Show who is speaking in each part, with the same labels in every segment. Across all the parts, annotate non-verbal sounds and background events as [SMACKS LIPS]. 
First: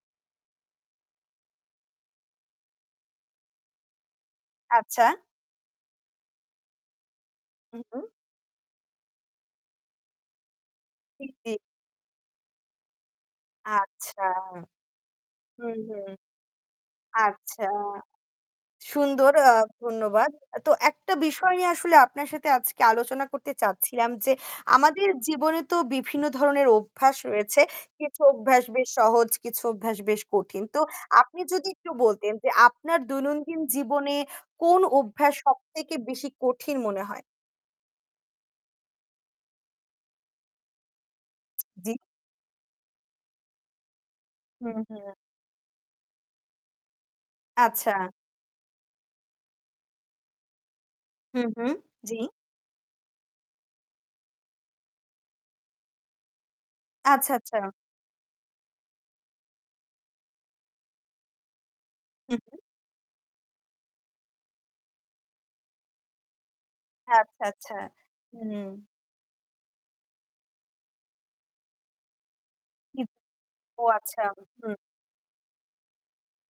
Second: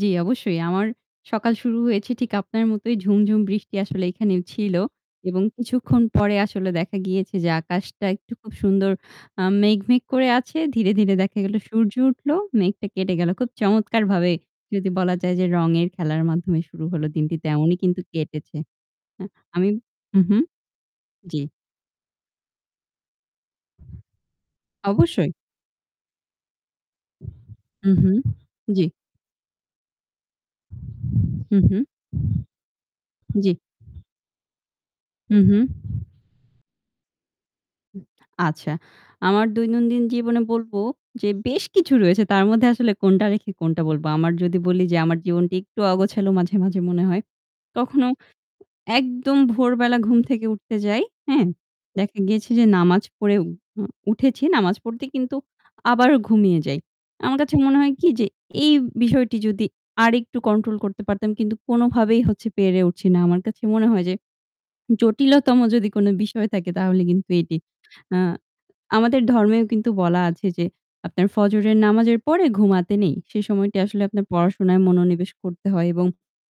Speaker 1: জী অবশ্যই আমার সকাল শুরু হয়েছে ঠিক আপনার মতোই ঝুম, ঝুম বৃষ্টি আসলে এখানে ছিল
Speaker 2: আচ্ছা।
Speaker 1: এবং কিছুক্ষণ পরে আসলে দেখা গিয়েছে যে
Speaker 2: উ হু।
Speaker 1: আকাশটা একটু খুব সুন্দর আ মেঘ, মেঘ করে আছে। ধীরে, ধীরে দেখা গেল
Speaker 2: [UNINTELLIGIBLE]
Speaker 1: সূর্য উঠল, মেঘটা কেটে গেল। খুব চমৎকার
Speaker 2: আচ্ছা।
Speaker 1: ভাবে যদি বলা যায় যে
Speaker 2: হুম,
Speaker 1: রঙের
Speaker 2: হুম,
Speaker 1: খেলার মাধ্যমে শুরু হল দিনটি
Speaker 2: আচ্ছা,
Speaker 1: তেমনই কিন্তু কেটেছে।
Speaker 2: সুন্দর আ
Speaker 1: আমি উ
Speaker 2: ধন্যবাদ।
Speaker 1: হুম।
Speaker 2: তো একটা
Speaker 1: জ্বী।
Speaker 2: বিষয় নিয়ে আসলে আপনার সাথে আজকে আলোচনা করতে চাচ্ছিলাম যে আমাদের
Speaker 1: অবশ্যই।
Speaker 2: জীবনে তো বিভিন্ন ধরনের অভ্যাস রয়েছে,
Speaker 1: উ হু,
Speaker 2: কিছু অভ্যাস
Speaker 1: জ্বী।
Speaker 2: বেশ সহজ, কিছু অভ্যাস বেশ কঠিন। তো আপনি
Speaker 1: হু,
Speaker 2: যদি
Speaker 1: হু।
Speaker 2: একটু বলতেন যে আপনার
Speaker 1: জ্বী।
Speaker 2: দৈনন্দিন জীবনে কোন অভ্যাস
Speaker 1: হুঁ, হুঁ।
Speaker 2: সবথেকে বেশি কঠিন মনে হয়?
Speaker 1: উ আচ্ছা। আমার দৈনন্দিন জীবনে বলব যে বেশ
Speaker 2: [SMACKS LIPS]
Speaker 1: কিছু
Speaker 2: জ্বী।
Speaker 1: রয়েছে তার মধ্যে আসলে কোনটা রেখে কোনটা বলবো। আমার যদি
Speaker 2: হু,
Speaker 1: বলি যে
Speaker 2: হু।
Speaker 1: আমার জীবনটা একটু অগোছালো মাঝে, মাঝে মনে হয়।
Speaker 2: আচ্ছা।
Speaker 1: কখনো একদম ভোরবেলা ঘুম থেকে উঠতে যাই।
Speaker 2: হু,
Speaker 1: হ্যাঁ,
Speaker 2: হু।
Speaker 1: দেখা
Speaker 2: জ্বী।
Speaker 1: গেছে যে নামাজ পড়ে উ উঠেছি। নামাজ পড়তে কিন্তু আবার ঘুমিয়ে যাই।
Speaker 2: আচ্ছা,
Speaker 1: আমার কাছে
Speaker 2: আচ্ছা।
Speaker 1: মনে হয় কি যে এই বিষয়টি যদি আরেকটু কন্ট্রোল করতে পারতাম। কিন্তু কোনভাবেই
Speaker 2: হু,
Speaker 1: হচ্ছে
Speaker 2: হু।
Speaker 1: পেরে উঠছি না। আমার কাছে মনে হয় যে জটিলতম যদি কোন বিষয় থাকে তাহলে কিন্তু
Speaker 2: আচ্ছা,
Speaker 1: এটি।
Speaker 2: আচ্ছা,
Speaker 1: আ
Speaker 2: হুম।
Speaker 1: আমাদের ধর্মেও কিন্তু বলা আছে যে আপনার ফজরের নামাজের পরে ঘুমাতে
Speaker 2: [UNINTELLIGIBLE]
Speaker 1: নেই। সে সময়টা
Speaker 2: ও
Speaker 1: আসলে
Speaker 2: আচ্ছা,
Speaker 1: আপনার
Speaker 2: হুম।
Speaker 1: পড়াশোনায় মনোনিবেশ করতে হয় এবং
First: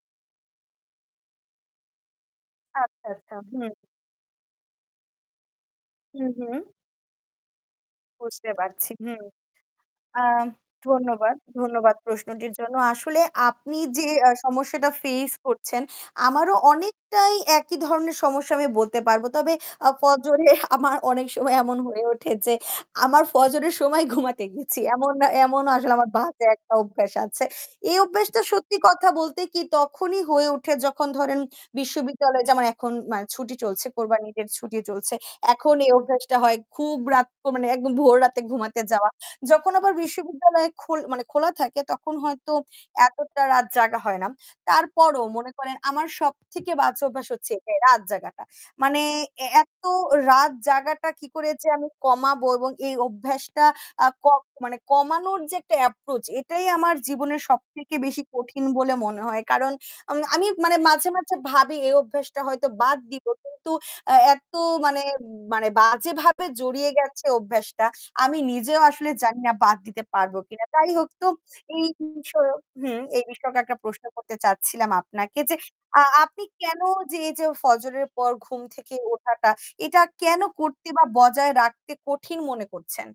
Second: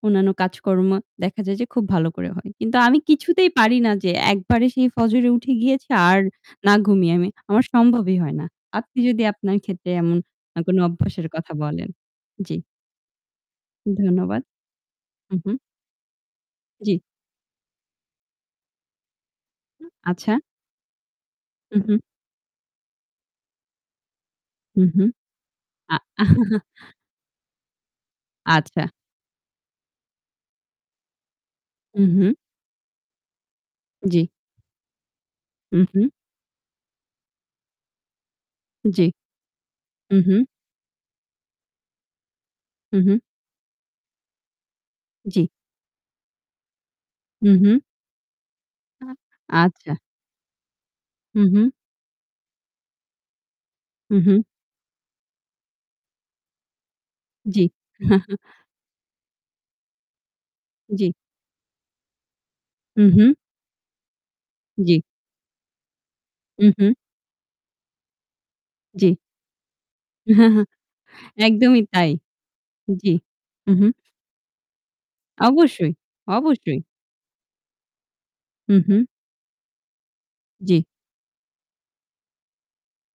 Speaker 1: অন্যান্য কাজকর্ম দেখা যায় যে খুব ভালো করে হয়। কিন্তু আমি
Speaker 2: আচ্ছা, আচ্ছা,
Speaker 1: কিছুতেই
Speaker 2: হুম।
Speaker 1: পারি না যে একবারে সেই ফজরে উঠে গিয়েছি আর
Speaker 2: হুম, হুম।
Speaker 1: না ঘুমিয়ে আমি। আমার সম্ভবই হয় না।
Speaker 2: বুঝতে পারছি
Speaker 1: আপনি
Speaker 2: হুম।
Speaker 1: যদি আপনার ক্ষেত্রে এমন
Speaker 2: আ
Speaker 1: অ কোন অভ্যাসের
Speaker 2: ধন্যবাদ,
Speaker 1: কথা বলেন,
Speaker 2: ধন্যবাদ প্রশ্নটির
Speaker 1: জি।
Speaker 2: জন্য। আসলে আপনি যে আ
Speaker 1: ধন্যবাদ।
Speaker 2: সমস্যাটা ফেস
Speaker 1: হু, হু,
Speaker 2: করছেন আমারও
Speaker 1: জ্বি।
Speaker 2: অনেকটাই একই ধরনের সমস্যা আমি বলতে পারব। তবে আ
Speaker 1: আচ্ছা।
Speaker 2: ফজরে আমার অনেক সময় এমন
Speaker 1: হু, হু।
Speaker 2: হয়ে ওঠে যে আমার ফজরের সময় ঘুমাতে গেছি।
Speaker 1: হু, হু।
Speaker 2: এমন এমন আসলে
Speaker 1: আ
Speaker 2: আমার বাজে
Speaker 1: [CHUCKLES]
Speaker 2: একটা অভ্যাস আছে এই অভ্যাসটা সত্যি
Speaker 1: আচ্ছা।
Speaker 2: কথা বলতে কি তখনই হয়ে ওঠে যখন ধরেন
Speaker 1: হু, হু।
Speaker 2: বিশ্ববিদ্যালয়ে যেমন এখন ম্যা ছুটি চলছে
Speaker 1: জ্বি।
Speaker 2: কোরবানিত ইদের ছুটি চলছে। এখন
Speaker 1: হু,
Speaker 2: এই
Speaker 1: হু।
Speaker 2: অভ্যাসটা হয় খুব রাত তো মানে একদম ভোর রাতে ঘুমাতে
Speaker 1: জ্বি।
Speaker 2: যাওয়া। যখন আবার
Speaker 1: হু, হু।
Speaker 2: বিশ্ববিদ্যালয় খোল মানে খোলা থাকে তখন হয়তো
Speaker 1: হু, হু।
Speaker 2: এতটা রাত জাগা হয় না, তারপরও
Speaker 1: জ্বী।
Speaker 2: মনে করেন আমার সবথেকে বাজে অভ্যাস হচ্ছে
Speaker 1: হু, হু।
Speaker 2: এটাই রাত জাগাটা। মানে
Speaker 1: আ
Speaker 2: এ্যা এত
Speaker 1: আচ্ছা।
Speaker 2: রাত জাগাটা কি
Speaker 1: হু,
Speaker 2: করে
Speaker 1: হু।
Speaker 2: যে আমি কমাবো এবং এই অভ্যাসটা আ
Speaker 1: হু,
Speaker 2: ক
Speaker 1: হু।
Speaker 2: মানে কমানোর যে একটা এপ্রোচ এটাই আমার জীবনের
Speaker 1: জ্বী।
Speaker 2: সবথেকে বেশি
Speaker 1: [CHUCKLES]
Speaker 2: কঠিন বলে মনে হয়। কারণ আম আমি মানে মাঝে,
Speaker 1: জ্বী।
Speaker 2: মাঝে ভাবি এই অভ্যাসটা হয়তো বাদ
Speaker 1: হু,
Speaker 2: দিবো।
Speaker 1: হু।
Speaker 2: কিন্তু আ এত
Speaker 1: জ্বি।
Speaker 2: মানে, মানে বাজেভাবে
Speaker 1: হু,
Speaker 2: জড়িয়ে
Speaker 1: হু।
Speaker 2: গেছে অভ্যাসটা। আমি নিজেও আসলে
Speaker 1: জ্বি।
Speaker 2: জানি না বাদ দিতে পারবো
Speaker 1: হ্যাঁ,
Speaker 2: কিনা।
Speaker 1: হ্যাঁ
Speaker 2: তাই হোক তো
Speaker 1: একদমই
Speaker 2: এই
Speaker 1: তাই।
Speaker 2: বিষয়ক হুম,
Speaker 1: জ্বি।
Speaker 2: এই বিষয়কে একটা
Speaker 1: উঁহু।
Speaker 2: প্রশ্ন করতে চাচ্ছিলাম আপনাকে যে,
Speaker 1: অবশ্যই,
Speaker 2: আ আপনি
Speaker 1: অবশ্যই।
Speaker 2: কেন যে, যে ফজরের পর ঘুম
Speaker 1: হু,
Speaker 2: থেকে
Speaker 1: হু।
Speaker 2: ওঠাটা এটা কেন
Speaker 1: জ্বী।
Speaker 2: করতে বা বজায় রাখতে কঠিন মনে করছেন?